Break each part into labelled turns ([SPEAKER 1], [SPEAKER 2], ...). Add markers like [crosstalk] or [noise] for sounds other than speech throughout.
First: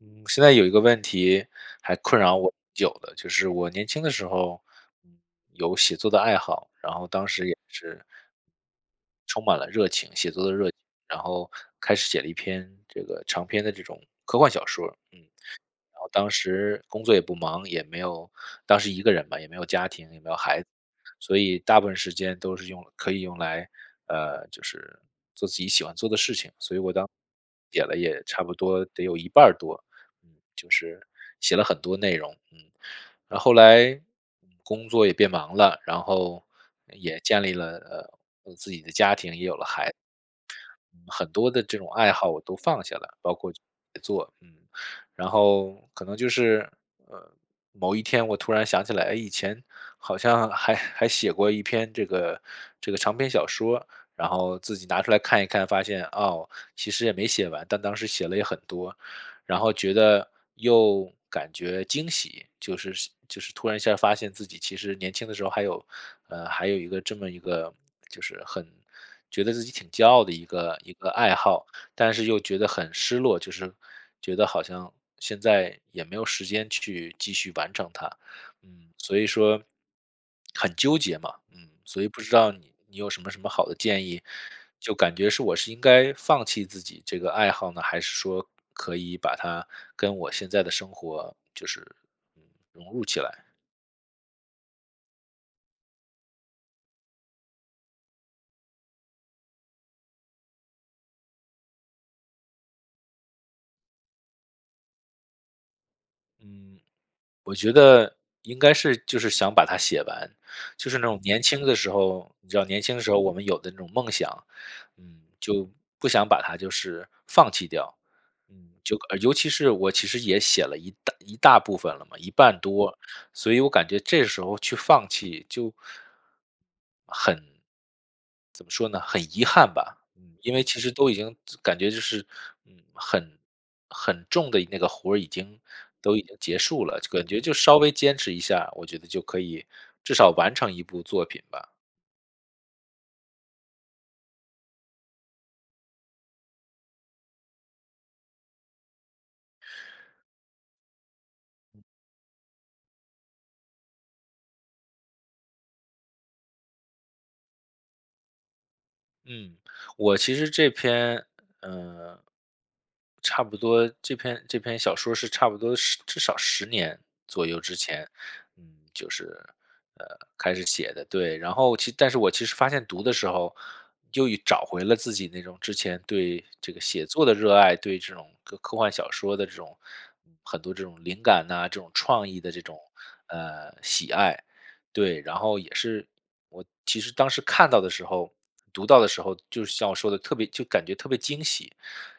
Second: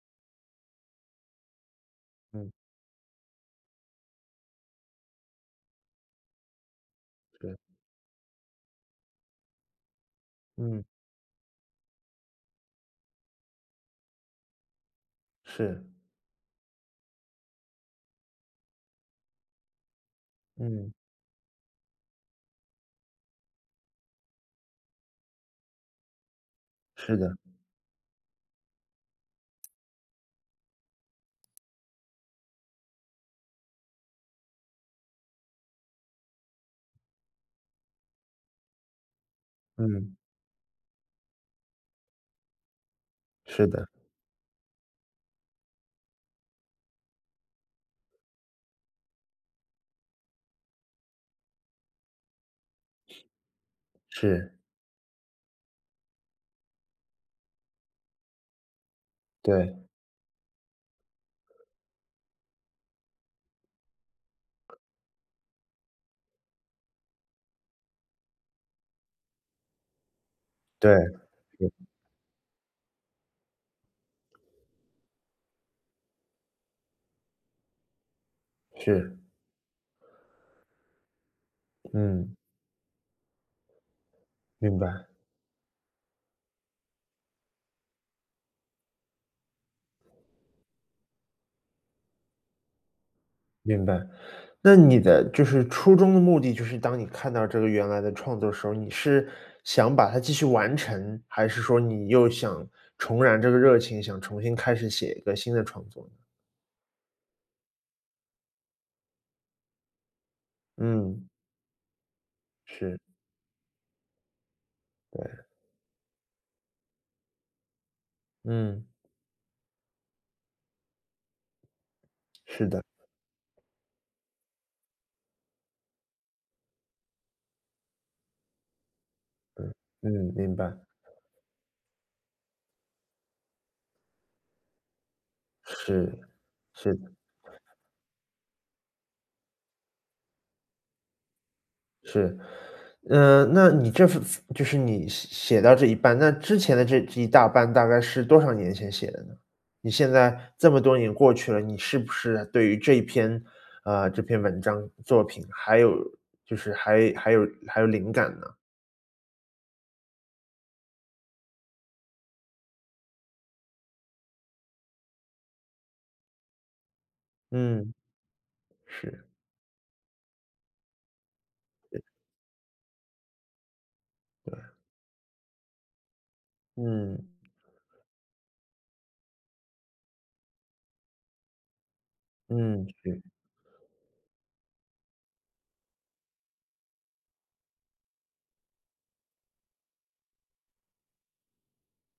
[SPEAKER 1] 嗯，现在有一个问题，还困扰我
[SPEAKER 2] 嗯。
[SPEAKER 1] 挺久的。就是我年轻的时候，嗯，有写作的爱好，然后当时
[SPEAKER 2] 对。
[SPEAKER 1] 也是充满了热情写作的热情。
[SPEAKER 2] 嗯。
[SPEAKER 1] 然后开始写了一篇，这个长篇的这种科幻小说儿，嗯。
[SPEAKER 2] 是。
[SPEAKER 1] 然后当时工作也不忙，也没有当时一个人嘛，也没有家庭，也没有孩子。
[SPEAKER 2] 嗯。
[SPEAKER 1] 所以大部分时间都是用来可以用来，呃，就是做自己喜欢做的事情。所以我当时
[SPEAKER 2] 是的。
[SPEAKER 1] 写了也差不多得有一半儿多嗯，就是写了很多内容，嗯。那后来工作也变忙了，然后，也建立了，呃，呃，自己的家庭，也有了孩子。
[SPEAKER 2] 嗯。
[SPEAKER 1] 嗯，很多的这种爱好我都放下了，包括 [unintelligible] 写
[SPEAKER 2] 是的。
[SPEAKER 1] 作，嗯。然后可能就是，嗯，某一天我突然想起来，以前好像还还写过一篇这个这个长篇小说。然
[SPEAKER 2] 是。
[SPEAKER 1] 后自己拿出看一看发现哦，其实也没写完，但当时写了也很多。然后
[SPEAKER 2] 对。
[SPEAKER 1] 觉得又感觉惊喜，就是就是突然一下儿发现自己其实年轻的时候还有呃，还有一个这么一个，就是很觉得自己挺骄傲的一个一
[SPEAKER 2] 对。
[SPEAKER 1] 个爱好。
[SPEAKER 2] [unintelligible]
[SPEAKER 1] 但是又觉得很失落，就是觉得好像现在也没有时间去继续完成它。嗯，所
[SPEAKER 2] 是。
[SPEAKER 1] 以说，很纠结嘛。嗯，所以不知
[SPEAKER 2] 嗯。
[SPEAKER 1] 道你你有什么什么好的建议，
[SPEAKER 2] 明
[SPEAKER 1] 就
[SPEAKER 2] 白。
[SPEAKER 1] 感觉是，我是应该放弃自己这个爱好呢？还是说可以把它跟我现在的生活就是，嗯，融入起来？
[SPEAKER 2] 明白。那你的，就是初衷的目的，就是当你看到这个原来的创作时候，你是想把它继续完成，还是说你又想重燃这个热情，想重新开始写一个新的创作呢？
[SPEAKER 1] 嗯。我觉得，应该是，就是想把它写完。就是那种
[SPEAKER 2] 嗯。
[SPEAKER 1] 年轻的时候你知道年轻
[SPEAKER 2] 是。
[SPEAKER 1] 的时候，我们有的那种梦想，嗯，
[SPEAKER 2] 对。
[SPEAKER 1] 就不想把它就是放弃掉。嗯，
[SPEAKER 2] 嗯。
[SPEAKER 1] 就尤其是，我其实也写了一大一大部分了嘛一半
[SPEAKER 2] 是的。
[SPEAKER 1] 多。所以我感觉这时候去放弃，就，很怎么说呢，很遗憾
[SPEAKER 2] 嗯，
[SPEAKER 1] 吧。
[SPEAKER 2] 嗯，
[SPEAKER 1] 嗯，因
[SPEAKER 2] 明
[SPEAKER 1] 为
[SPEAKER 2] 白。
[SPEAKER 1] 其实都已经感觉就是，嗯，很很重的一那个活，已经，都
[SPEAKER 2] 是
[SPEAKER 1] 已经结束
[SPEAKER 2] 是
[SPEAKER 1] 了，
[SPEAKER 2] 的。
[SPEAKER 1] 感觉就稍微坚持一下，我觉得就可以，至少完成一部作品吧。
[SPEAKER 2] 是。呃，那你这就是你写写到这一半，那之前的这这一大半大概是多少年前写的呢？你现在，这么多年过去了，你
[SPEAKER 1] 嗯。
[SPEAKER 2] 是不是对于这一篇啊，这篇文章、作品，还有就是还还有还有灵感呢？
[SPEAKER 1] 嗯，我其实这篇，呃差不多这篇这篇小说是差不多是至少10年左右之
[SPEAKER 2] 嗯。
[SPEAKER 1] 前，嗯，就是，
[SPEAKER 2] 是。
[SPEAKER 1] 呃，开始写的，对，然后其
[SPEAKER 2] 对。
[SPEAKER 1] 但是我其实发现读的时候，就又
[SPEAKER 2] 对。
[SPEAKER 1] 找回了自己那种之前对这个写作的
[SPEAKER 2] 嗯。
[SPEAKER 1] 热爱，对这种科科幻小说的这种很多这种灵感哪，这种创意的这种，
[SPEAKER 2] 嗯，是。
[SPEAKER 1] 呃，喜爱，对，然后也是我其实当时看到的时候，读到的时候，就是像我说的特别就感觉特别惊喜。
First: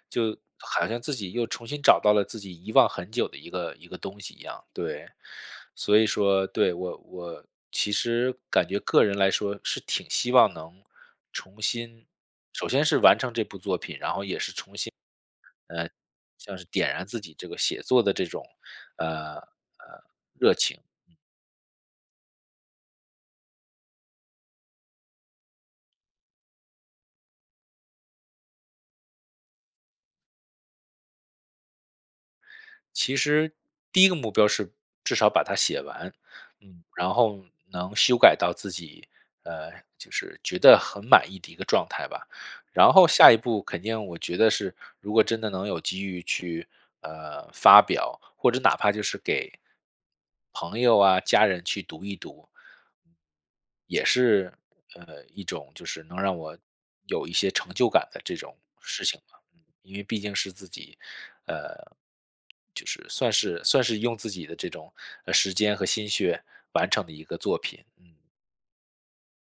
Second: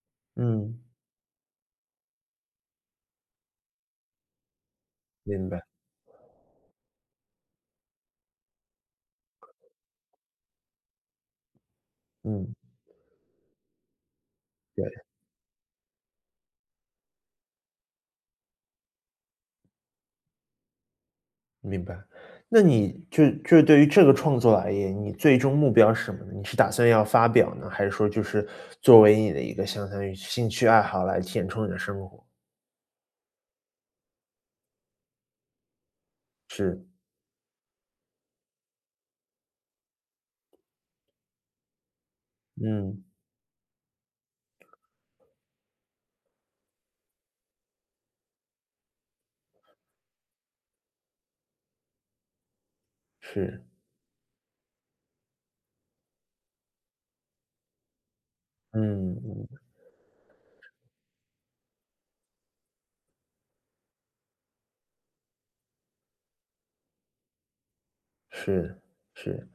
[SPEAKER 1] 就
[SPEAKER 2] 嗯。
[SPEAKER 1] 好像自己又重新找到了自己遗忘很久的一个一个东西一样，对。
[SPEAKER 2] 明白。
[SPEAKER 1] 所以说，对，我我其实感觉个人来说是挺希望能重新
[SPEAKER 2] 嗯。
[SPEAKER 1] 首先是完成这部作品，然后也是重
[SPEAKER 2] 对。
[SPEAKER 1] 新，呃，像是点燃自己这个写作的这种，呃呃，热情。嗯。
[SPEAKER 2] 明白，那你就就对于这个创作而言，你最终目标是什么呢？你是打算要发表呢？还是说就是作为你的一个相当于兴趣爱好来填充你的生活？
[SPEAKER 1] 其实第一个目标是至少把它写完，
[SPEAKER 2] 是。
[SPEAKER 1] 嗯，然后能修改到自己呃，就是觉得很满意的一个状态吧，然
[SPEAKER 2] 嗯。
[SPEAKER 1] 后下一步肯定我觉得是，如果真的能有机遇去，呃，发表，或者哪怕就是给朋友啊家人去读一读
[SPEAKER 2] 是。
[SPEAKER 1] 也是，呃，一种就是能让我有一些成就感的这种事情嘛，
[SPEAKER 2] 嗯。
[SPEAKER 1] 因为毕竟是自己，呃，就是算是算是用自己的这种，呃，时间和心血完成的一个作品。嗯。
[SPEAKER 2] 是，是。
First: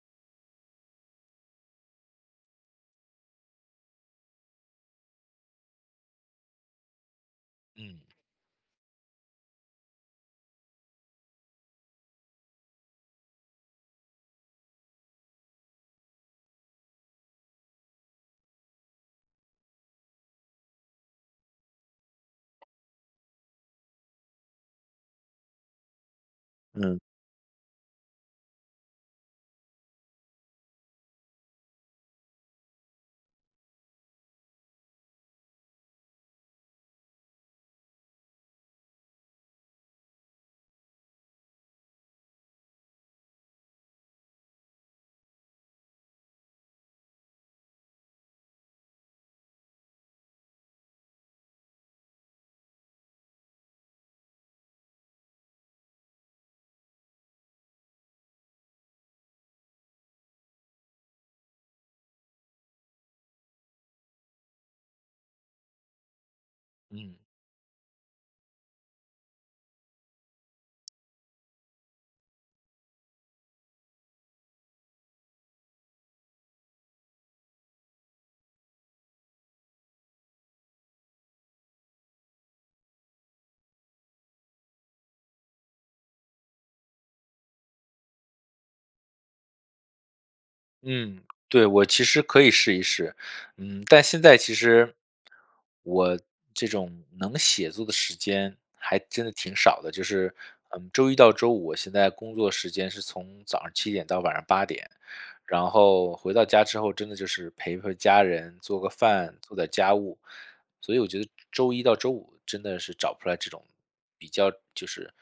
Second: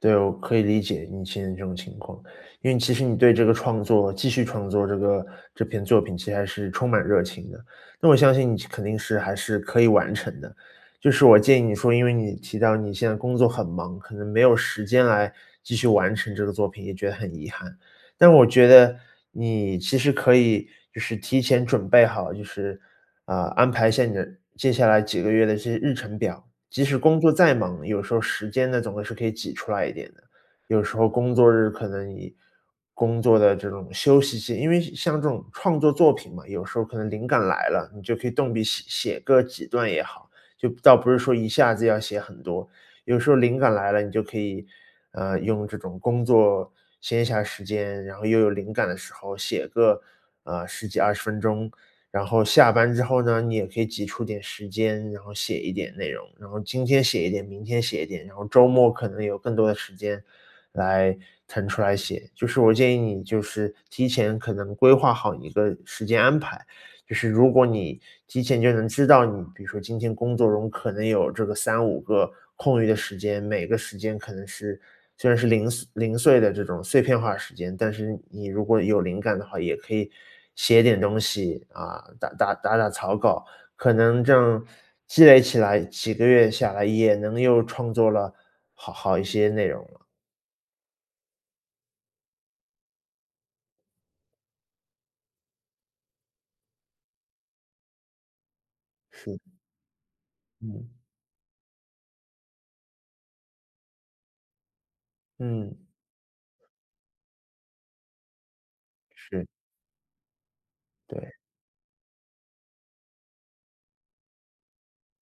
[SPEAKER 2] 对，我可以理解你现在这种情况。因为其实你对这个创作，继续创作这个这篇作品其实是充满热情的。
[SPEAKER 1] 嗯。
[SPEAKER 2] 那我相信你其肯定是还是可以完成的。就是我建议你说，因为你提到你现在工作很忙，可能没有时间来继续完成这个作品，也觉得很遗憾。但我觉得，你其实可以就是提前准备好，就是，呃，安排下你接下来几个月的这日程表，即使
[SPEAKER 1] 嗯。
[SPEAKER 2] 工作再忙，有时候时间呢，总会是可以挤出来一点的。有时候工作日可能以工作的这种休息线因为像这种创作作品嘛，有时候可能灵感来了，你就可以动笔写写个几段也好，就倒不是说一下子要写很多，有时候灵感来了，你就可以，呃，用这种工作闲暇时间，然后又有灵感的时候，写个，呃，10几20分钟，然后下班之后呢，你也可以挤出点时间，然后写一点内容，然后今天写一点，明天写一点，然后周末可能有更多的时间来腾出来写，就是我建议你，就是提前可能规划好一个时间安排，
[SPEAKER 1] 嗯。
[SPEAKER 2] 就是如果你提前就能知道你比如说今天工作中可能有这个3-5个空余的时间，每个时间可能是虽然是零碎零碎的这种碎片化时间，但是你如果有灵感的话，也可以写点东西，啊，打打打打草稿，可能正积累起来，几个月下来，也能又创作了好好一些内容了。
[SPEAKER 1] 嗯，对，我其实可以试一试，嗯，但现在其实，我这种能写作的时间还真的
[SPEAKER 2] 是的。
[SPEAKER 1] 挺少的，就是，呃，
[SPEAKER 2] 嗯。
[SPEAKER 1] 周一到周五我现在工作时间是从早上7点到晚上8点，然
[SPEAKER 2] 嗯。
[SPEAKER 1] 后回到家之后，真的就是陪陪家人做个饭，
[SPEAKER 2] 是。
[SPEAKER 1] 做点儿家务，所以我觉得
[SPEAKER 2] 对。
[SPEAKER 1] 周一到周五真的是找不出来这种比较就是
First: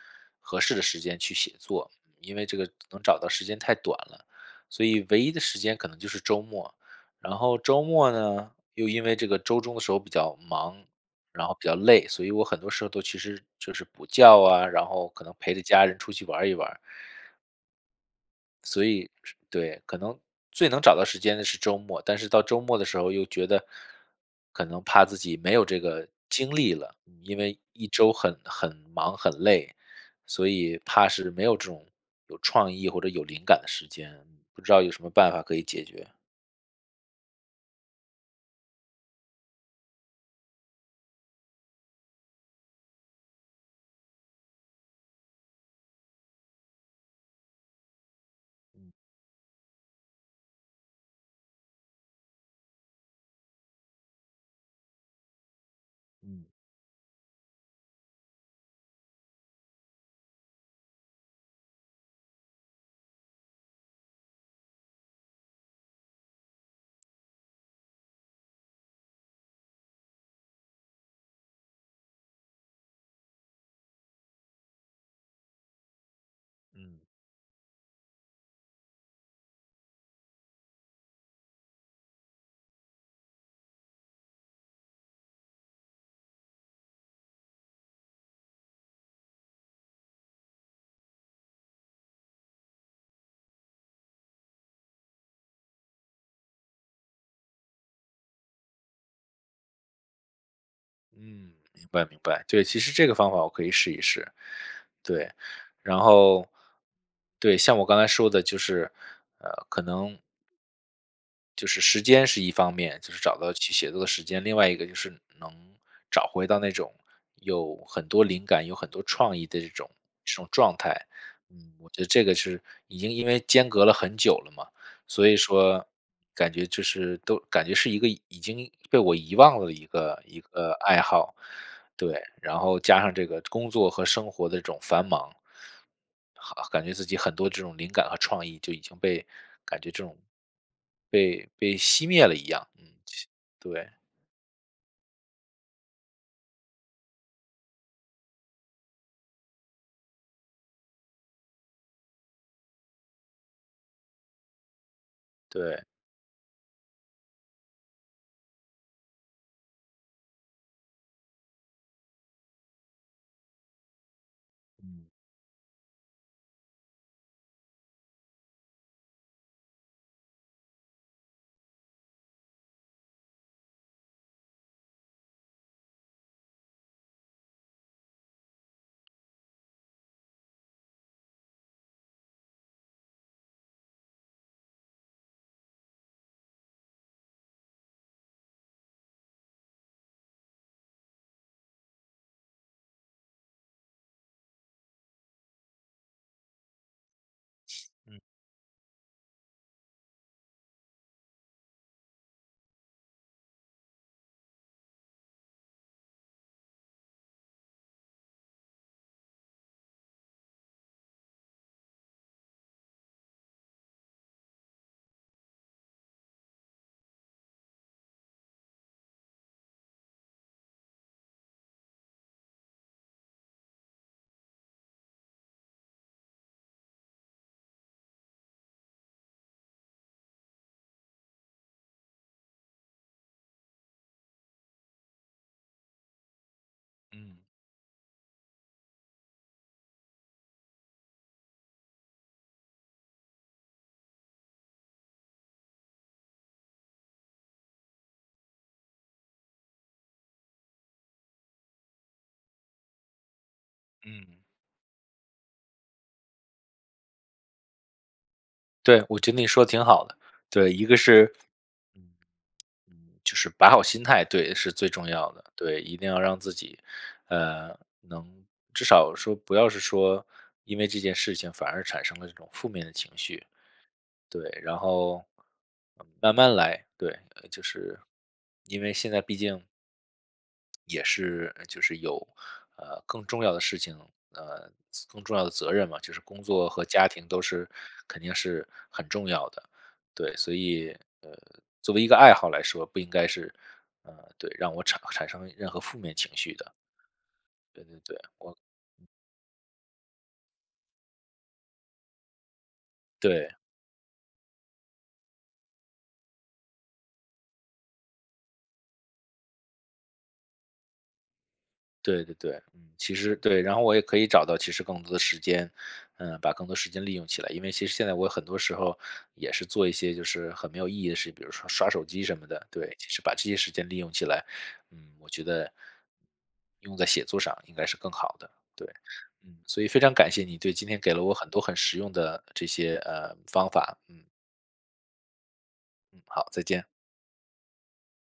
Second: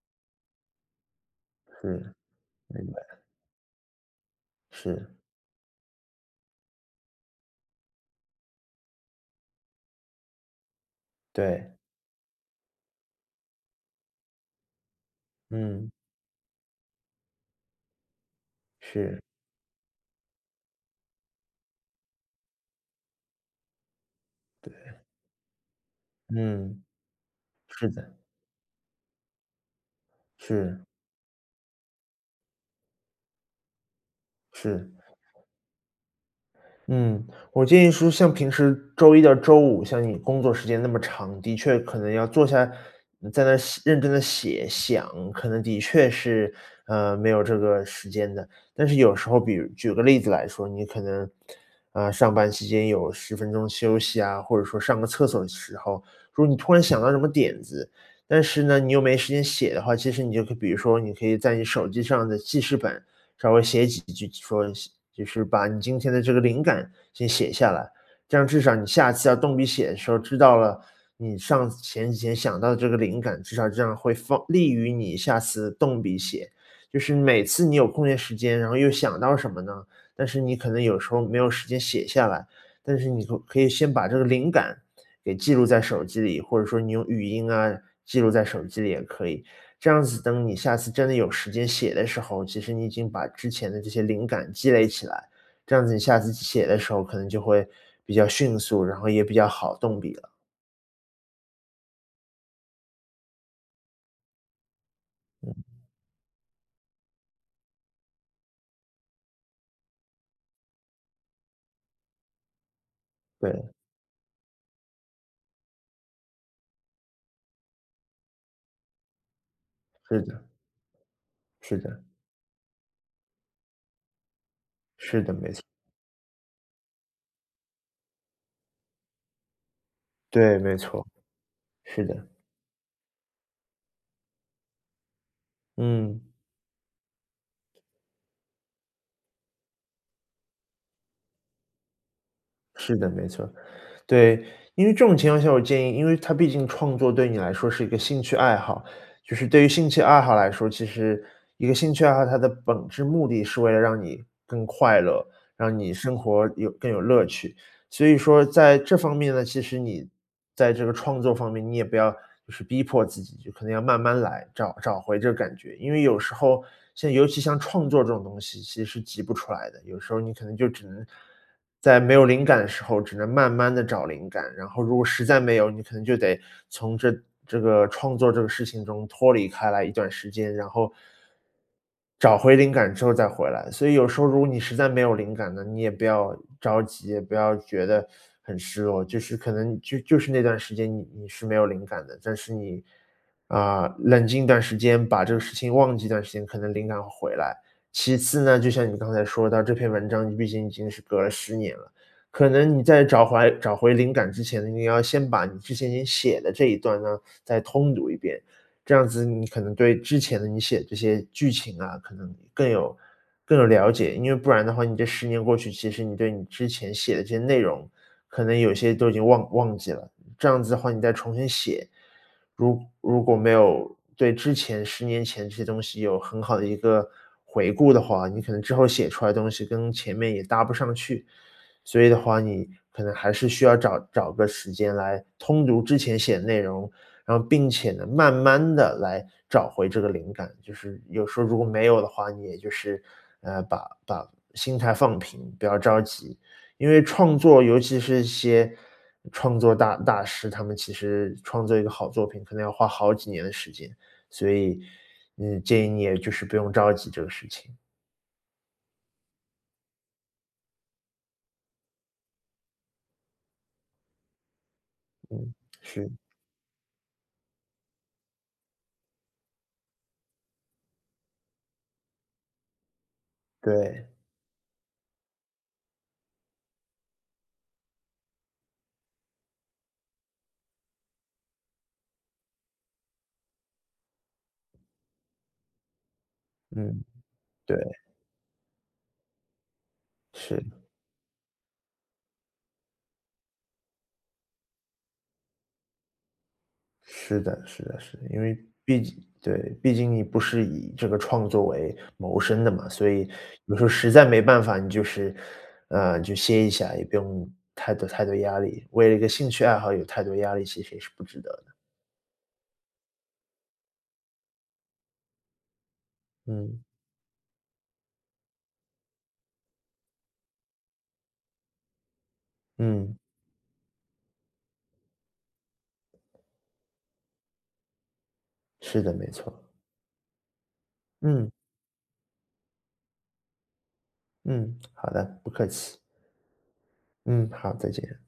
[SPEAKER 1] 合适的时间去写作，
[SPEAKER 2] 是。
[SPEAKER 1] 因为这个
[SPEAKER 2] 明
[SPEAKER 1] 能
[SPEAKER 2] 白。
[SPEAKER 1] 找到时间太短了。所以
[SPEAKER 2] 是。
[SPEAKER 1] 唯一的时间可能就是周末，然后周末呢，又因为这个周中的时候比较忙，然后比
[SPEAKER 2] 对。
[SPEAKER 1] 较累，所以我很多时候都其实就是补觉啊，然后可能陪着家
[SPEAKER 2] 嗯。
[SPEAKER 1] 人出去玩儿一玩儿。所以，
[SPEAKER 2] 是。
[SPEAKER 1] 这对，可能最能找到时间的是周末，但是到周末的时候又觉得。可能
[SPEAKER 2] 对。
[SPEAKER 1] 怕自己没有这个精力
[SPEAKER 2] 嗯。
[SPEAKER 1] 了，因为
[SPEAKER 2] 是
[SPEAKER 1] 一周
[SPEAKER 2] 的。
[SPEAKER 1] 很很忙、很累，所以
[SPEAKER 2] 是。
[SPEAKER 1] 怕是没有这种有创意或者有灵感的时间，不知道
[SPEAKER 2] 是。
[SPEAKER 1] 有什么办法可以解决。
[SPEAKER 2] 嗯，我建议说，像平时周一到周五，像你工作时间那么长，的确可能要坐下，嗯，在那写认真地写，想，可能的确是，呃，没有这个时间的。但
[SPEAKER 1] 嗯。
[SPEAKER 2] 是有时候，比如举个例子来说，你可能，呃，上班期间有10分钟休息啊，或者说上个厕所的时候，如
[SPEAKER 1] 嗯。
[SPEAKER 2] 果你突然想到什么点子，但是呢，你又没时间写的话，其实你就可比如说，你可以在你手机上的记事本，稍微写几句，说，就是把你今天的这个灵感先写下来。这样至少你下次要动笔写的时候，知道了，你上前几天想到的这个灵感，至少这样会放利于你下次动笔写。就
[SPEAKER 1] 嗯。
[SPEAKER 2] 是每次你有空闲时间，然后又想到什么呢，但是你可能有时候没有时间写下来，但是你总可以先把这个灵感给记录在手机里，或者说你用语音啊，记录在手机里也可以。这样子等你下次真的有时间写的时候，其实你已经把之前的这些灵感积累起来，这样子你下次写的时候，可能就会比较迅速，然后也比较好动笔了。
[SPEAKER 1] 嗯，明白明白，对，其实这个方法我可以试一试。对，
[SPEAKER 2] 嗯。
[SPEAKER 1] 然后对，像我刚才说的就是，呃，可能就是时间是一方面，就是找到去
[SPEAKER 2] 对。
[SPEAKER 1] 写作的时间。另外一个就是能找回到那种有很多灵感，有很多创意的这种
[SPEAKER 2] 是
[SPEAKER 1] 这
[SPEAKER 2] 的。
[SPEAKER 1] 种状态。嗯。
[SPEAKER 2] 是
[SPEAKER 1] 我觉
[SPEAKER 2] 的。
[SPEAKER 1] 得这个是已经因为间隔了很久了嘛，
[SPEAKER 2] 是
[SPEAKER 1] 所
[SPEAKER 2] 的，
[SPEAKER 1] 以
[SPEAKER 2] 没错。
[SPEAKER 1] 说，感觉就是，都感觉是一个已经被我遗忘了一个一
[SPEAKER 2] 对，
[SPEAKER 1] 个
[SPEAKER 2] 没
[SPEAKER 1] 爱
[SPEAKER 2] 错。
[SPEAKER 1] 好，
[SPEAKER 2] 是
[SPEAKER 1] 对，
[SPEAKER 2] 的。
[SPEAKER 1] 然后加上这个工作和生活的这种繁忙。
[SPEAKER 2] 嗯。
[SPEAKER 1] 好感觉自己很多这种灵感和创意就已经被感觉这种，被被熄灭了一样。嗯，
[SPEAKER 2] 是的，
[SPEAKER 1] 熄
[SPEAKER 2] 没错。
[SPEAKER 1] 对。
[SPEAKER 2] 对，因为这种情况下，我建议因为它毕竟创作对你来说是一个兴趣爱好，就是对于兴趣爱好来说，其实一个兴趣爱好，它的本质目的是为了让你更快乐，让
[SPEAKER 1] 对。
[SPEAKER 2] 你生活有更有乐趣。所以说在这方面呢，其实你在这个创作方面，你也不要就是逼迫自己，就可能要慢慢来，找找
[SPEAKER 1] 嗯。
[SPEAKER 2] 回这个感觉。因为有时候，像尤其像创作这种东西，其实是急不出来的，有时候你可能就只能，在没有灵感的时候，只能慢慢地找灵感，然后如果实在没有，你可能就得从这这个创作这个事情中脱离开来一段时间，然后找回灵感之后再回来。所以有时候如果你实在没有灵感了，你也不要着急，也不要觉得很失落，就是可能就就是那段时间你你是没有灵感的，但是你，啊，冷静一段时间，把这个事情忘记一段时间，可能灵感会回来。
[SPEAKER 1] [sniffs]
[SPEAKER 2] 其
[SPEAKER 1] 嗯。
[SPEAKER 2] 次呢，就像你刚才说的，这篇文章，你毕竟已经是隔了10年了。可能你在找回来找回灵感之前，你要先把你之前你写的这一段呢，再通读一遍。这样子你可能对之前的你写的这些剧情啊，可能更有更有了解。因为不然的话，你这10年过去，其实你对你之前写的这些内容，可能有些都已经忘忘记了。这样子的话，你再重新写。如如果没有对之前10年前这些东西有很好的一个回顾的话，你可能之后写出来的东西跟前面也搭不上去。所以的话，你可能还是需要找找个时间来通读之前写的内容，然
[SPEAKER 1] 嗯。
[SPEAKER 2] 后并且呢，慢慢地来找回这个灵感。就是有时候如果没有的话，你也就是，呃，把把心态放平，不要着急，因为创作尤其是一些，创作大大师，他们其实创作一个好作品，可能要花好几年的时间，
[SPEAKER 1] 嗯。
[SPEAKER 2] 所以，呃，建议你也就是不用着急这个事情。
[SPEAKER 1] 对，我觉得你说得挺好的，对，一个是就是把好心态，对，是最重要的。
[SPEAKER 2] 嗯，
[SPEAKER 1] 对，一定
[SPEAKER 2] 是。
[SPEAKER 1] 要让自己，呃，能，至少说不要是说，因为这件事情反而产生了这种负面的情绪。
[SPEAKER 2] 对。
[SPEAKER 1] 对，然后，慢慢来，对，就是，因为现在毕竟也是，呃，就是有，呃，更重要的事情，呃，责更重要的责任嘛。就是工作和
[SPEAKER 2] 嗯，
[SPEAKER 1] 家庭都是
[SPEAKER 2] 对。
[SPEAKER 1] 肯定是很重要的，对，所
[SPEAKER 2] 是。
[SPEAKER 1] 以，呃，作为一个爱好来说，不应该是，呃，对，让我产产生任何负面情绪的。
[SPEAKER 2] 是的是
[SPEAKER 1] 对
[SPEAKER 2] 的
[SPEAKER 1] 对
[SPEAKER 2] 是
[SPEAKER 1] 对，
[SPEAKER 2] 的。因为
[SPEAKER 1] 我
[SPEAKER 2] 毕竟对，毕竟你不是以这个创作为谋生的嘛。所以
[SPEAKER 1] 对。
[SPEAKER 2] 有时候实在没办法，你就是呃，就歇一下，也不用太多太多压力。为了一个兴趣爱好有太多压力，其实是不值得的。
[SPEAKER 1] 对对对，嗯，其实对，然后我也可以找到其实更多的时间，呃，把更多
[SPEAKER 2] 嗯。
[SPEAKER 1] 时间利用起来。因为其实现在我很多时候，也是做一些就是很没有意义的事，比如说刷手机什么的，对。其
[SPEAKER 2] 嗯。
[SPEAKER 1] 实把这些时间利用起来，嗯，我觉得用在写作上应该是更好的，对，
[SPEAKER 2] 是的，没错。
[SPEAKER 1] 嗯，所以非常感谢你，对，今天给了我很
[SPEAKER 2] 嗯。
[SPEAKER 1] 多很实用的这些，呃，方法，嗯。
[SPEAKER 2] 嗯，好的，不客气。
[SPEAKER 1] 嗯，好，再见。
[SPEAKER 2] 嗯，好，再见。